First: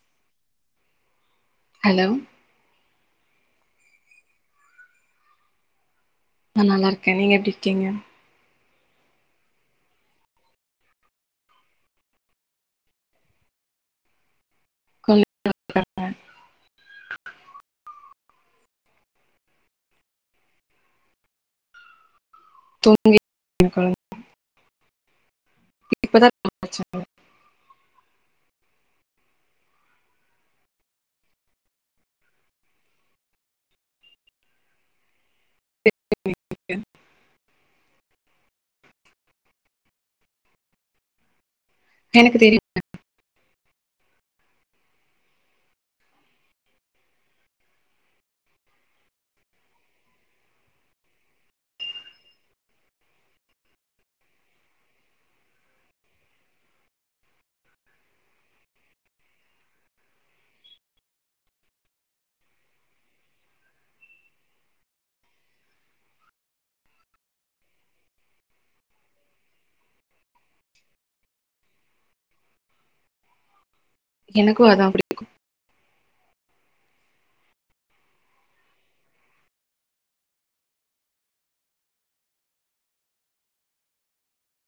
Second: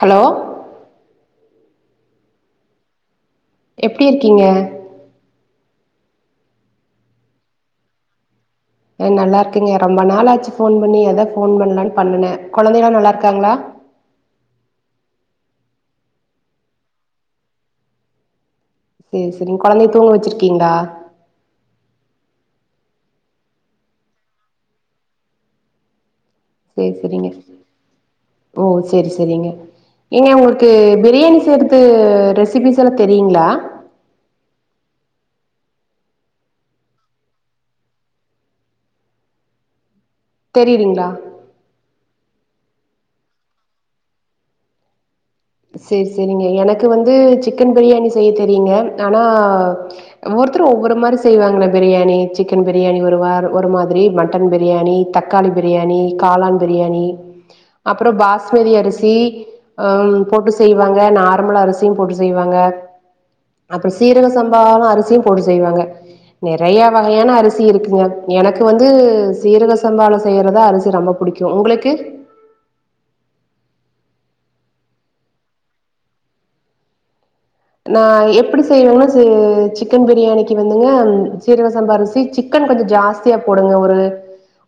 hello hello எப்டி இருக்கீங்க நான் நல்லா இருக்கேன் நீங்க எப்படி இருக்கீங்க ஏ நல்லா இருக்கீங்க ரொம்ப நாளாச்சு ஃபோன் பண்ணி ஏதாவது ஃபோன் பண்ணலான்னு பண்ணுனேன் கொழந்தலா நல்லா இருக்காங்களா குழந்தைக நல்லாக்காங்க சரி சரிங் கொழந்தைய தூங்க வச்சிருக்கீங்கலா தூங்கிட்றுப்பாங்க இப்பதா சேரி சரிங்க ஓ சரி சரிங்க ஏங்க உங்களுக்கு பிரியாணி செய்றது ரெசிபிஸ்லா தெரியுங்களா [inaudible] தெரியிறீங்களா எனக்கு தெரியுங்க சரி சரிங்க எனக்கு வந்து சிக்கன் பிரியாணி செய்ய தெரியுங்க ஆனா ஒவ்வொருத்தரு ஒவ்வொரு மாரி செய்வாங்கல பிரியாணி சிக்கன் பிரியாணி ஒரு வார ஒரு மாதிரி மட்டன் பிரியாணி தக்காளி பிரியாணி காளான் பிரியாணி அப்புறம் பாஸ்மதி அரிசி அம் போட்டு செய்வாங்க நார்மல் அரிசியும் போட்டு செய்வாங்க அப்புறம் சீரக சம்பாள அரிசியும் போட்டு செய்வாங்க நெறயா வகையான அரிசி இருக்குங்க எனக்கு வந்து சீரக சம்பாள செய்யறதா அரிசி ரொம்ப புடிக்கு உங்களுக்கு எனக்கு அதா புடிக்கு நா எப்டி செய்வேன்னா ச சிக்கன் பிரியாணிக்கு வந்துங்க சீரக சம்பா அரிசி சிக்கன் கொஞ்சம் ஜாஸ்தியா போடுங்க ஒரு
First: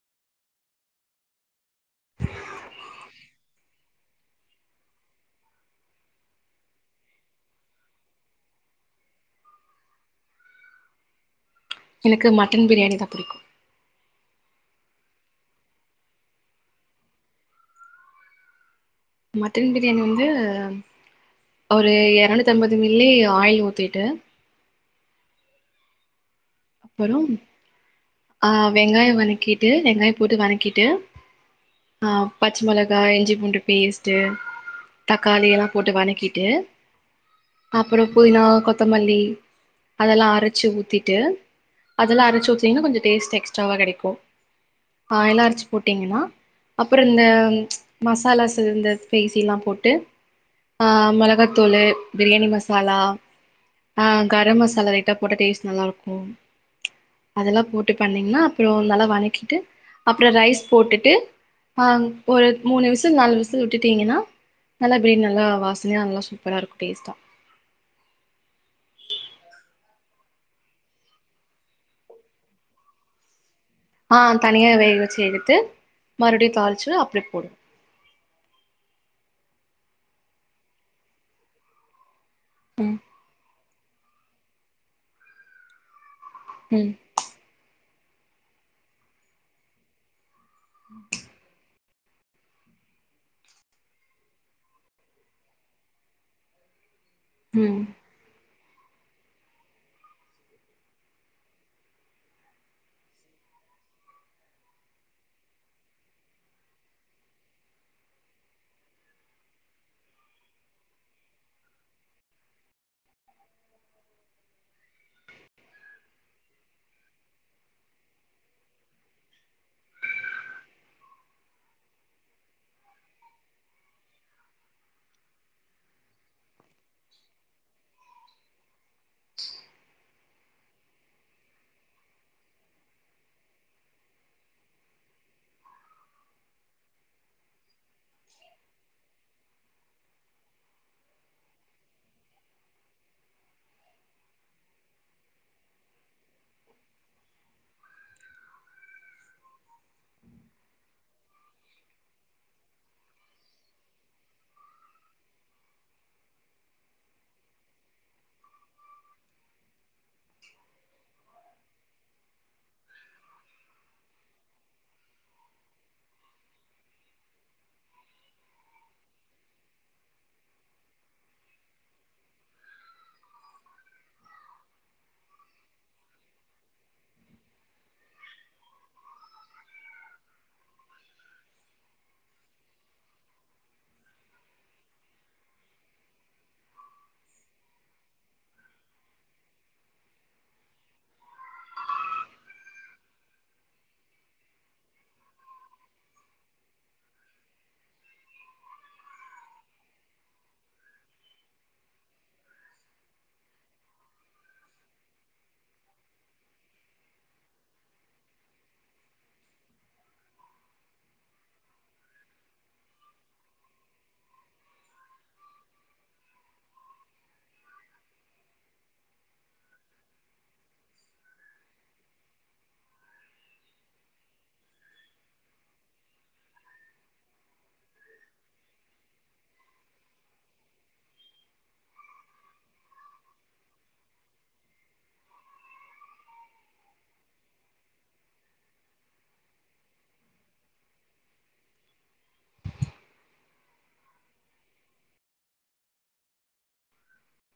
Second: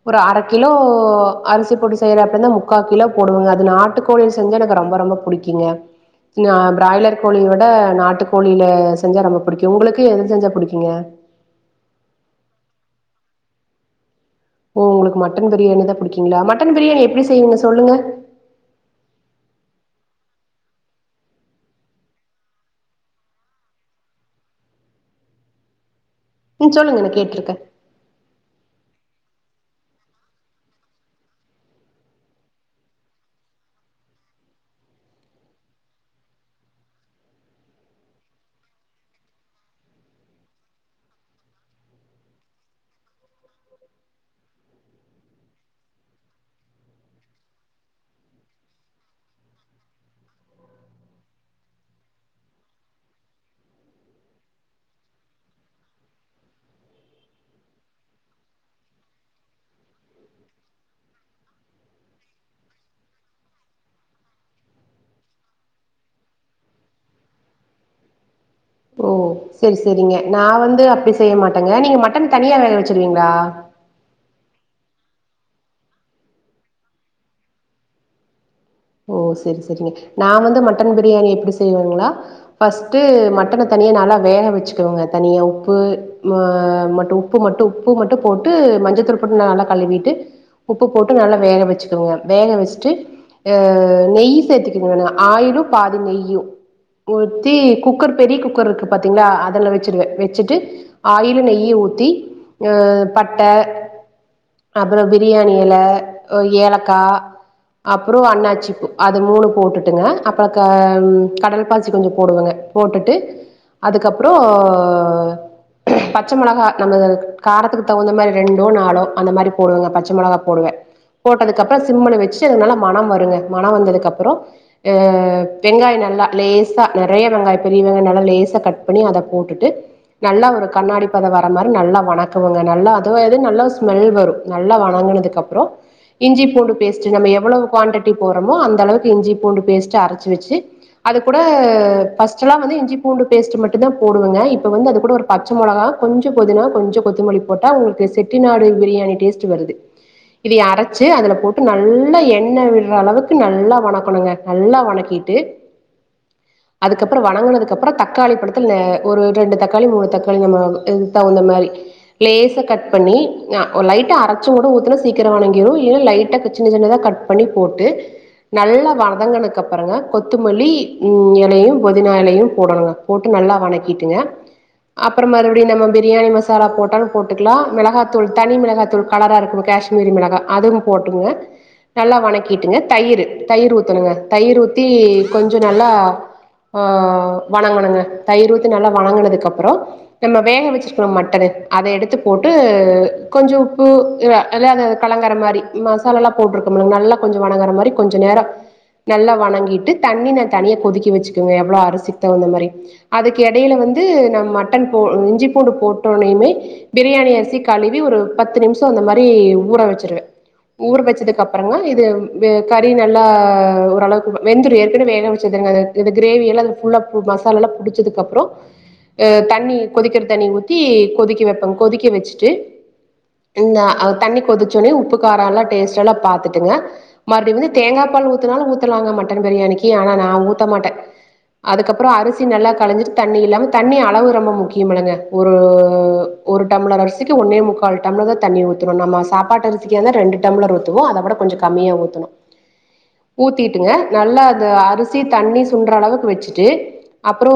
ஒரு அர கிலோ அரிசி போட்டு செய்யறே அப்டினா முக்கா கிலோ போடுவேங்க அது நாட்டு கோழி செஞ்சா எனக்கு ரொம்ப ரொம்ப புடிக்கிங்க நா பிராய்லர் கோழி விட ட நாட்டு கோழில செஞ்சா ரொம்ப பிடிக்கு உங்களுக்கு எது செஞ்சா புடிக்குங்க எனக்கு மட்டன் பிரியாணி தா புடிக்கும் ஓ உங்களுக்கு மட்டன் பிரியாணி தா புடிக்கீங்களா மட்டன் பிரியாணி எப்டி செய்வீங்க சொல்லுங்க மட்டன் பிரியாணி வந்து ஒரு எரநூத்தி அம்பது மில்லி ஆயில் ஊத்திட்டு ம் சொல்லுங்க நா கேட்டுருக்க வெங்காயம் வனக்கிட்டு வெங்காயம் போட்டு வனக்கிட்டு ஆ பச்ச மொளகா இஞ்சி பூண்டு பேஸ்ட்டு தக்காளி எல்லா போட்டு வனக்கிட்டு அப்புறம் புதினா கொத்தமல்லி அதெல்லா அரச்சு ஊத்திட்டு அதெல்லா அரச்சு ஊத்தீங்கன்னா கொஞ்சம் டேஸ்ட் எக்ஸ்ட்ராவா கெடைக்கு ஆ எல்லா அரைச்சு போட்டீங்கன்னா அப்புறம் இந்த மசாலாஸ் இந்த ஸ்பைசி எல்லா போட்டு ஆஹ் மொளகாத்தூளு பிரியாணி மசாலா ஆ கரம் மசாலா லைட்டா போட்டா டேஸ்ட் நல்லாருக்கு அதெல்லா போட்டு பண்ணீங்கன்னா அப்புறம் நல்லா வனக்கிட்டு அப்புறம் ரைஸ் போட்டுட்டு அ ஒரு மூணு விசில் நாலு விசில் விட்டுட்டீங்கன்னா நல்லா பிரியாணி நல்லா வாசனையா நல்லா சூப்பரா இருக்கு டேஸ்டா ஓ சரி சரிங்க நா வந்து அப்டி செய்ய மாட்டேங்க நீங்க மட்டன் தனியா வேக வச்சிருவீங்களா ஆ தனியா வேக வச்சு எடுத்து மறுபடியு தாளிச்சு அப்டி போடு ஓ சரி சரிங்க நா வந்து மட்டன் பிரியாணி எப்டி செய்வங்களா ம் ஃபர்ஸ்ட்டு மட்டன தனியா நல்லா வேக வச்சுக்கவங்க தனியா உப்பு ம ம் மட்டு உப்பு மட்டும் ப்பு மட்டு போட்டு மஞ்சள்தூள் போட் ந நல்லா கலுவிட்டு உப்பு போட்டு நல்லா வேக வெச்சு [unintelligible] வேக வெஷ்ட்டு அ நெய்யி சேத்திக்கி வேணு ஆயிலு பாதி நெய்யு ஊத்தி ம் குக்கர் பெரி குக் குக்கருக்கு பாத்தீங்ளா அதல வெச்சிடுவ வெச்சிட்டு ஆயிலு நெய்யி ஊத்தி அ பட்ட அப்புற பிரியாணி எல உ ஏலக்கா அப் பறோ அன்னாச்சி பூ அது மூணு போட்டுட்டுங்க அப்பற க ம் கடல்பாசி கொஞ்சோ போடுவங்க போட்டுட்டு அதுக்கப்றோ பச்ச மொளகா நம்ளுது காரத்துக்கு தகுந்த மாரி ரெண்டோ நாளோ அந்த மாரி போடுவங்க பச்சை மொளகா போடுவ போட்டதுக்கப்புற சிம்முல வெச்சு நல்லா மணம் வருங்க மண வந்ததுக்கப்பற ஆ வெங்காய நல்லா லேசா நெறயா வெங்காய பெரிய வெங்காய நல்லா லேசா கட் பண்ணி அத போட்டுட்டு நல்லா ஒரு கண்ணாடி பத வர மாரி நல்லா வணக்கவங்க நல்லா அதுவரு நல்லா ஸ்மல் வரு நல்லா வணங்கனதுக்கு அப்புற இஞ்சி பூண்டு பேஸ்ட் நம்ம எவ்வளவு குவாண்டிடி போறோமோ அந்த அளவுக்கு இஞ்சி பூண்டு பேஸ்ட்டு அரைச்சு வெச்சு அது கூட ஃபஸ்ட்டுலா வந்து இஞ்சி பூண்டு பேஸ்ட் மட்டுந்தா போடுவங்க இப்ப வந்து அதுகூட ஒரு பச்ச மொளகா கொஞ்ச பொதினா கொஞ்ச கொத்துமுலி போட்டா உங்களுக்கு செட்டி நாடு பிரியாணி டேஸ்ட்டு வருது இதைய அரைச்சு அதுல போட்டு நல்லா எண் ண விடுற அளவுக்கு நல்லா வணக்கனுங்க நல்லா வணக்கிட்டு அதுக்கப்புற வணங்கனதுக்கப்புற தக்காளி பழத்தில ஒரு ரெண்டு தக்காளி மூணு தக்காளி நம்ம இதுக்கு தகுந்த மாரி லேசா கட் பண்ணி நா ஒ லைட்டா அரைச்சி ஊட ஊத்துனா சீக்கிர வணங்கிரு இல்லனா லைட்டா சின்ன சின்னதா கட் பண்ணி போட்டு நல்லா வதங்குனதுக்கு அப்பறங்க கொத்துமுல்லி இன் எலையு பொதினா எலையு போடணுங்க போட்டு நல்லா வணக்கிட்டுங்க அப்புற மறுபடியு நம்ம பிரியாணி மசாலா போட்டாலு போட்டுக்கலா மெளகாத்தூள் தனி மெளகாத்தூள் கலரா இருக்கு காஷ்மீரி மெளகா அதுவு போட்ருங்க நல்லா வணக்கிட்டுங்க தயிரு தயிர் ஊத்தணுங்க தயிர் ஊத்தி கொஞ்ச நல்லா ஆ வணங்கணுங்க தயிர் ஊத்தி நல்லா வணங்குனதுக்கப்புற நம்ம வேக வெச்சிருக்கற மட்டனு அத எடுத்து போட்டு கொஞ்ச உப்பு இல்ல அல்ல அத கலங்கர மாரி மசாலாலா போட்ரு னங்க நல்லா கொஞ்ச வணங்கற மாரி கொஞ்ச நேர நல்லா வணங்கிட்டு தண்ணி ந தனியா கொதிக்க வெச்சுக்குவ எவ்ளோ அரிசிக் தகுந்த மாரி அதுக்கு எடையில வந்து நா மட்டன் போ இஞ்சி பூண்டு போட்டோன்னயுமே பிரியாணி அரிசி கழுவி ஒரு பத்து நிமிஷ அந்த மாரி ஊற வெச்சிருவ ஊற வெச்சதுக்கப் பறங்க இது வெ கறி நல்லா ஓரளவுக்கு வெந்துரு ஏற்கனவே வேக வச்சது தான இது கிரேவி எல்லா இது ஃபுல்லா பு மசாலாலா புடிச்சதுக்கப்புற ஆ தண்ணி கொதிக்கிற தண்ணி ஊத்தி கொதிக்க வெப்பங் கொதிக்க வெச்சுட்டு இண்ணா அ தண்ணி கொதிச்ச ஒனயு உப்பு கார எல்லா டேஸ்ட்டெலா பாத் த்துங்க மறுபடி வந்து தேங்கா பால் ஊத்துனாலு ஊத்தாலாங்க மட்டன் பிரியாணிக்கு ஆனா நா ஊத்த மாட்ட அதுக்கப்புற அரிசி நல்லா கழிஞ்சிட்டு தண்ணி இல்லாம தண்ணி அளவு ரொம்ப முக்கியமலங்க ஒரு ஒரு டம்ளர் அரிசிக்கு ஒண்ணே முக்கால் டம்ளர்தா தண்ணி ஊத்தணு நம்ம சாப்பாட்டு அரிசிக்கு வந்து ரெண்டு டம்ளர் ஊத்துவோ அதவிட கொஞ்ச கமியா ஊத்தணு ஊத்திட்டுங்க நல்லா அது அரிசி தண்ணி சுன்ற அளவுக்கு வெச்சுட்டு அப்புற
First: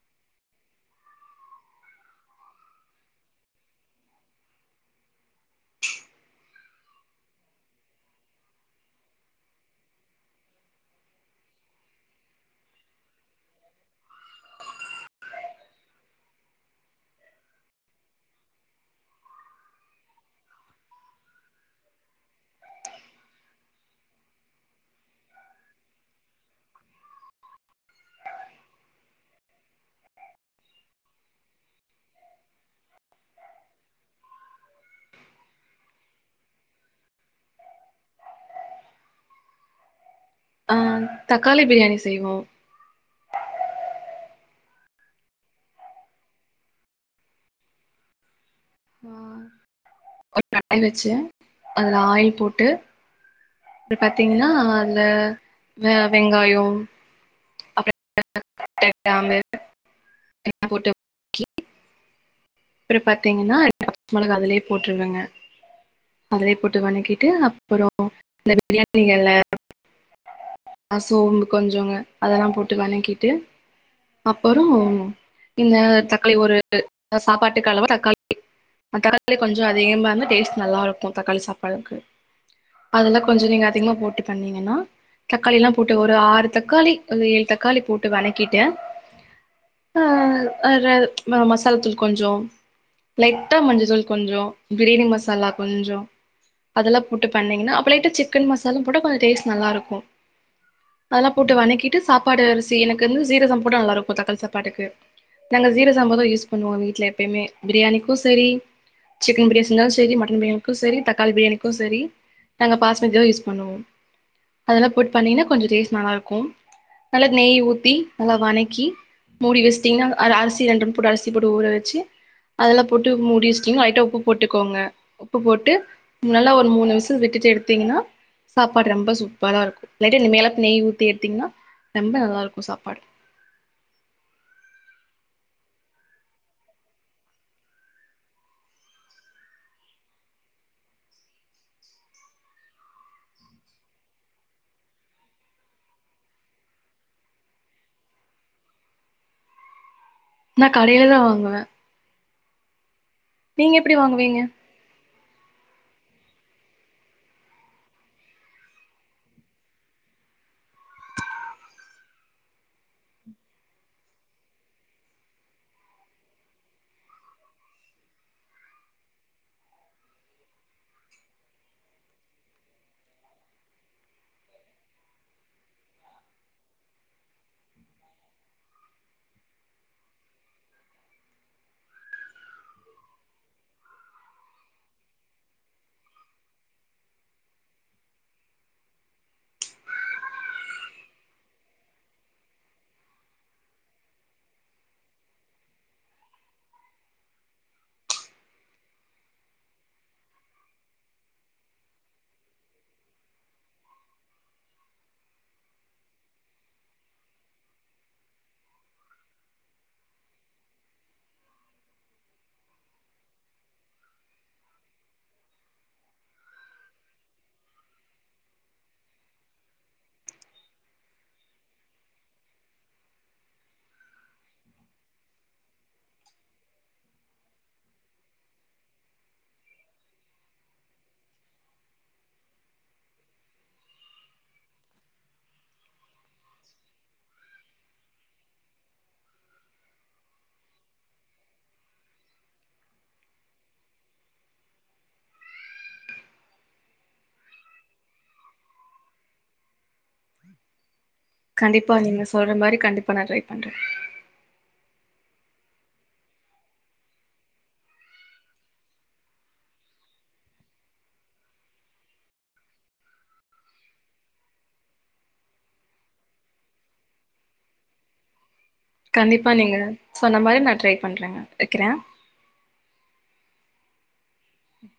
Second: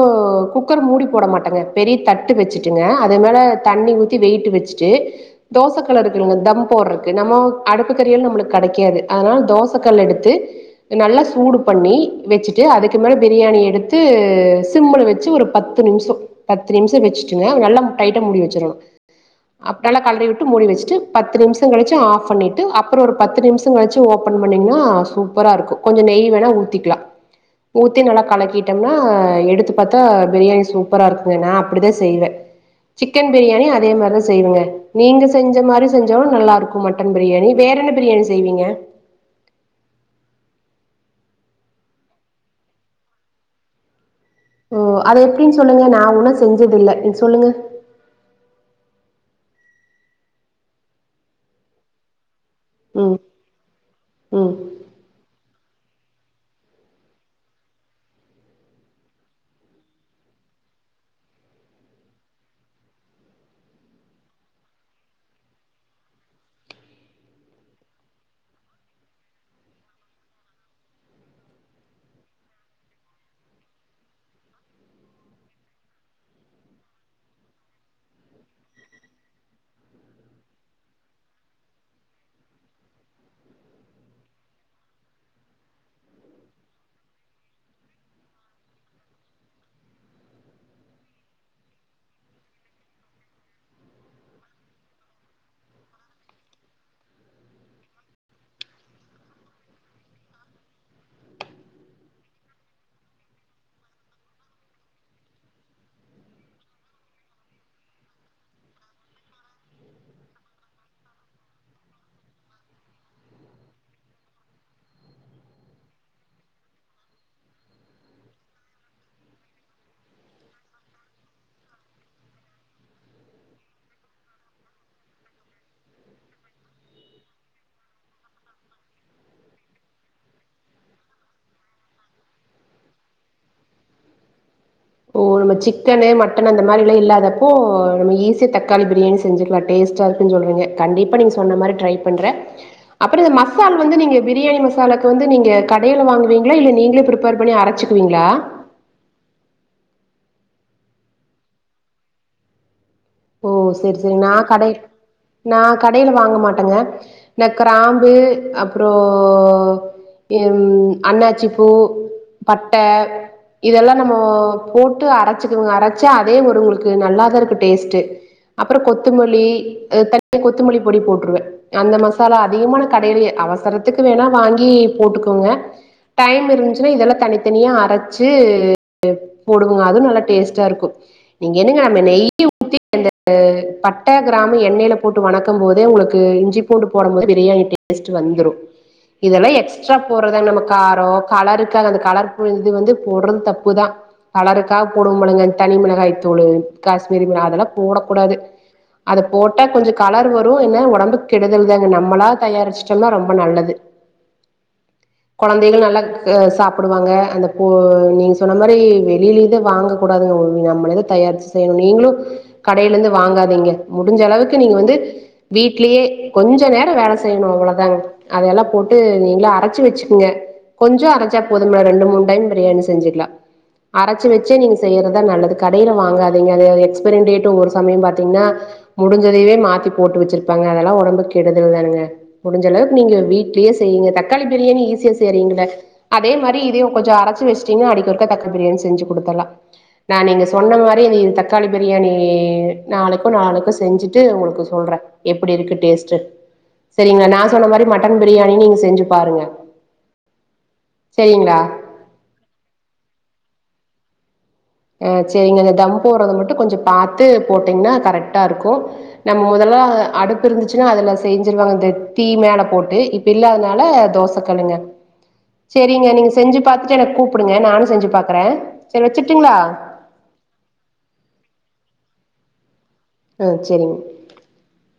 குக்கர் மூடி போட மாட்டங்க பெரிய தட்டு வெச்சிட்டுங்க அது மேல தண்ணி ஊத்தி வெய்ட்டு வெச்சுட்டு தோச கல்லிருக்குங்க தம் போட்றக்கு நம்மோ அடுப்புக்கறில நம்மளுக்கு கெடைக்காது அதனால தோச கல் எடுத்து நல்லா சூடு பண்ணி வெச்சிட்டு அதுக்கு மேல பிரியாணி எடுத்து சிம்முல வெச்சி ஒரு பத்து நிமிஷ பத்து நிமிஷ வெச்சுட்டுங்க நல்லா டைட்டா மூடி வெச்சிரணு அப் நல்லா களறி விட்டு மூடி வெச்சுட்டு பத்து நிமிஷ கழிச்சு ஆஃப் பண்ணிட்டு அப்புற ஒரு பத்து நிமிஷோ கழிச்சு ஓபன் பண்ணிங்னா சூப்பரா இருக்கு கொஞ்சோ நெய் வேணா ஊத்திக்லா ஊத்தி நல்லா கலக்கிட்டம்னா எடுத்து பாத்தா பிரியாணி சூப்பரா இருக்குங்க நா அப்படிதா செய்வ சிக்கன் பிரியாணி அதே மாரி தா செய்வங்க நீங்க செஞ்ச மாரி செஞ்சாலு நல்லா இருக்கு மட்டன் பிரியாணி வேற என்ன பிரியாணி செய்விங்க ஆ தக்காளி பிரியாணி செய்வோ ஓ அதெப்டின் சொல்லுங்க நா உன்னோ செஞ்சதில்ல நீங் சொல்லுங்க ஆ ஒரு கடாய் வெச்சு அதுல ஆயில் போட் ம் அப்ற பாத்திங்னா ம் அந்த அ அ வெங்காயோ அப்றோ [inaudible] பட்ட கிராம்பு எல்லா போட்டு அப்றோ பாத்திங்னா மொளகா அதுலயே போட்ருவங்க அதுலயே போட்டு வணக்கிட்டு அப்பறோ இந்த பிரியாணி எல அ சோம்பு கொஞ்சோங்க அதெல்லா போட்டு வணக்கிட்டு அப்பறோ இந்த தக்காளி ஒரு சாப்பாட்டுக்கு அளவா தக்காளி தக்காளி கொஞ்சோ அதிகமா இருந்த டேஸ்ட் நல்லா இருக்கு தக்காளி சாப்பாடுக்கு அதெல்லா கொஞ்சோ நீங்க அதிகமா போட்டு பண்ணிங்கன்னா தக்காளில்லா போட்டு ஒரு ஆறு தக்காளி ஒரு ஏழு தக்காளி போட்டு வணக்கிட்டு அ அதுல ம மசால்தூள் கொஞ்சோ லைட்டா மஞ்ச தூள் கொஞ்சோ பிரியாணி மசாலா கொஞ்சோ அதெல்லா போட்டு பண்ணிங்னா அப் ப லைட்டா சிக்கன் மசாலா போட்டா கொஞ்ச டேஸ்ட் நல்லா இருக்கு அதெல்லா போட்டு வணக்கிட்டு சாப்பாடு அரிசி எனக்கு வந்து ஜீரகசம்மா போட்ட நல்லா இருக்கு தக்காளி சாப்பாட்டுக்கு நாங்க ஜீரசம்மாதா யூஸ் பண்ணுவோ வீட்ல எப்பயுமே பிரியாணிக்கு செரி சிக்கன் பிரியாணி செஞ்சாலு செரி மட்டன் பிரியாணிக்கு செரி தக்காளி பிரியாணிக்கு செரி நாங்க பாசுமதிதா யூஸ் பண்ணுவோ அதெல்லா போட்டு பண்ணிங்னா கொஞ்சோ டேஸ்ட் நல்லா இருக்கு நல்லா நெய் ஊத்தி நல்லா வணக்கி மூடி வெச்சிட்டிங்னா அ அரிசி ரெண்டு போடு அரிசி போட்டு ஊற வெச்சு அதெல்லா போட்டு மூடி வெச்சிட்டிங்னா லைட்டா உப்பு போட்டுக்கோங்க உப்பு போட்டு நல்லா ஒரு மூணு விசில் விட் டுட்டு எடுத்திங்னா சாப்பாடு ரொம்ப சூப்பரா இருக்கு லைட்டா இன் மேல நெய் ஊத்தி எடுத்திங்னா ரெம்ப நல்லா இருக்கு சாப்பாடு ஓ நம்ம சிக்கனு மட்டன் அந்த மாரில்லா இல்லாதப்போ நம்ம ஈஸியா தக்காளி பிரியாணி செஞ்சுக்கலா டேஸ்ட்டா இருக்குன்னு சொல்றீங்க கண்டிப்பா நீங்க சொன்ன மாரி ட்ரை பண்றே அப்பறோ இந்த மசால் வந்து நீங்க பிரியாணி மசாலாக்கு வந்து நீங்க கடையில வாங்குவீங்களா இல்ல நீங்களே பிரிப்பேர் பண்ணி அரச்சுக்குவீங்களா நா கடையிலதா வாங்குவே ஓ நீங்க எப்டி செரி செரி நா வாங்குவீங்க கடை நா கடைல வாங்க மாட்டேங்க இந்த கிராம்பு அப்றோ எம் அன்னாச்சி பூ பட்ட இதெல்லா நம்மோ போட்டு அரச்சுகுவுங்க அரச்சு அதே ஒரு உங்களுக்கு நல்லாத இருக்கு டேஸ்ட்டு அப்பறோ கொத்துமல்லி தனி கொத்தமல்லி பொடி போட்டுருவே அந்த மசாலா அதிகமான கடையிலே அவசரத்துக்கு வேணா வாங்கி போட்டுக்கோங்க டைம் இருந்துச்சுன்னா இதெல்லா தனித்தனியா அரச்சு போடுவங்க அதுவு நல்ல டேஸ்டா இருக்கு நீங்க என்னங்க நம்ம நெய் ஊத்தி அந்த ஆ பட்ட கிராமு எண்ணெல போட்டு வணக்கு போதே உனக்கு இஞ்சி பூண்டு போடு போதே பிரியாணி டேஸ்ட் வந்துரு இதெல்லா எக்ஸ்ட்ரா போடுறதா நம்ம காரோ கலருக்காக அந்த கலர்பூ இது வந்து போடுறது தப்புதா கலருக்காக போடுவோமுழுங்க அந்த தனி மிளகாய் தூளு காஷ்மீரி மிளகா அதெல்லா போடக்கூடாது அத போட்டா கொஞ்சோ கலர் வரு என்ன ஒடம்புக் கெடுதல்தாங்க நம்மளா தயாரிச்சுட்டோனா ரொம்ப நல்லது கொழந்தைகள் நல்லா க சாப்புடுவாங்க அந்த போ நீங்க சொன்ன மாரி வெளியிலிந்தே வாங்க கூடாதுங்க நம்மளேதா தயார் செய்யணு நீங்களு கடையில இருந்து வாங்காதீங்க முடிஞ்ச அளவுக்கு நீங்க வந்து வீட்லேயே கொஞ்சோ நேரோ வேல செய்யணு அவ்ளோதாங்க அதையெல்லா போட்டு நீங்களா அரச்சு வச்சுக்கங்க கொஞ்சோ அரச்சா போதும்ல ரெண்டு மூணு டைம் பிரியாணி செஞ்சுக்கலா அரச்சி வச்சே நீங்க செய்யறதா நல்லது கடையில வாங்காதீங்க அதுசது எக்ஸ்பரிடேட் ட்டு ஒரு சமயோ பாத்தீங்கனா முடிஞ்சதவே மாத்தி போட்டு வச்சிருப்பாங்க அதெல்லா ஒடம்புக்கெடுதல்தானங்க முடிஞ்ச அளவுக்கு நீங்க வீட்லேயே செய்யுங்க தக்காளி பிரியாணி ஈஸியா செய்றீங்கள அதே மாரி இதயு கொஞ்சோ அரச்சு வச்சிடிங்கனா அடிக்கு ஒருக்க தக்காளி பிரியாணி செஞ்சு குடுத்தற்லா நா நீங்க சொன்ன மாரி இந்த இது தக்காளி பிரியாணி ணி நாளைக்கோ நாளான்னைக்கோ செஞ்சுட்டு உங்களுக்கு சொல்றே எப்டி இருக்கு டேஸ்ட்டு செரிங்க நா சொன்ன மாரி மட்டன் பிரியாணி நீங்க செஞ்சு பாருங்க செரிங்களா கண்டிப்பா நீங்க சொல்ற மாரி கண்டிப்பா நா ட்ரை பண்றே ஆ, செரிங்க அந்த தம் போட்றத மட்டு கொஞ்சோ பாத்து போட்டீங்கனா கரெக்டா இருக்கு நம்ம மொதல்ல அடுப்பு இருந்துச்சுனா அதுல செஞ்சிருவாங்க இந்த தீ மேல போட்டு இப்ப இல்லாதனால தோச கல்லுங்க செரிங்க நீங்க செஞ்சு பாத்துட்டு எனக்கு கூப்பிடுங்க நானு செஞ்சு பாக்குறே செரி கண்டிப்பா வச்சுட்டுங்களா நீங்க சொன்ன மாரி நா ட்ரை பண்றேங்க வக்கிறே ம் சேரிங்க ம்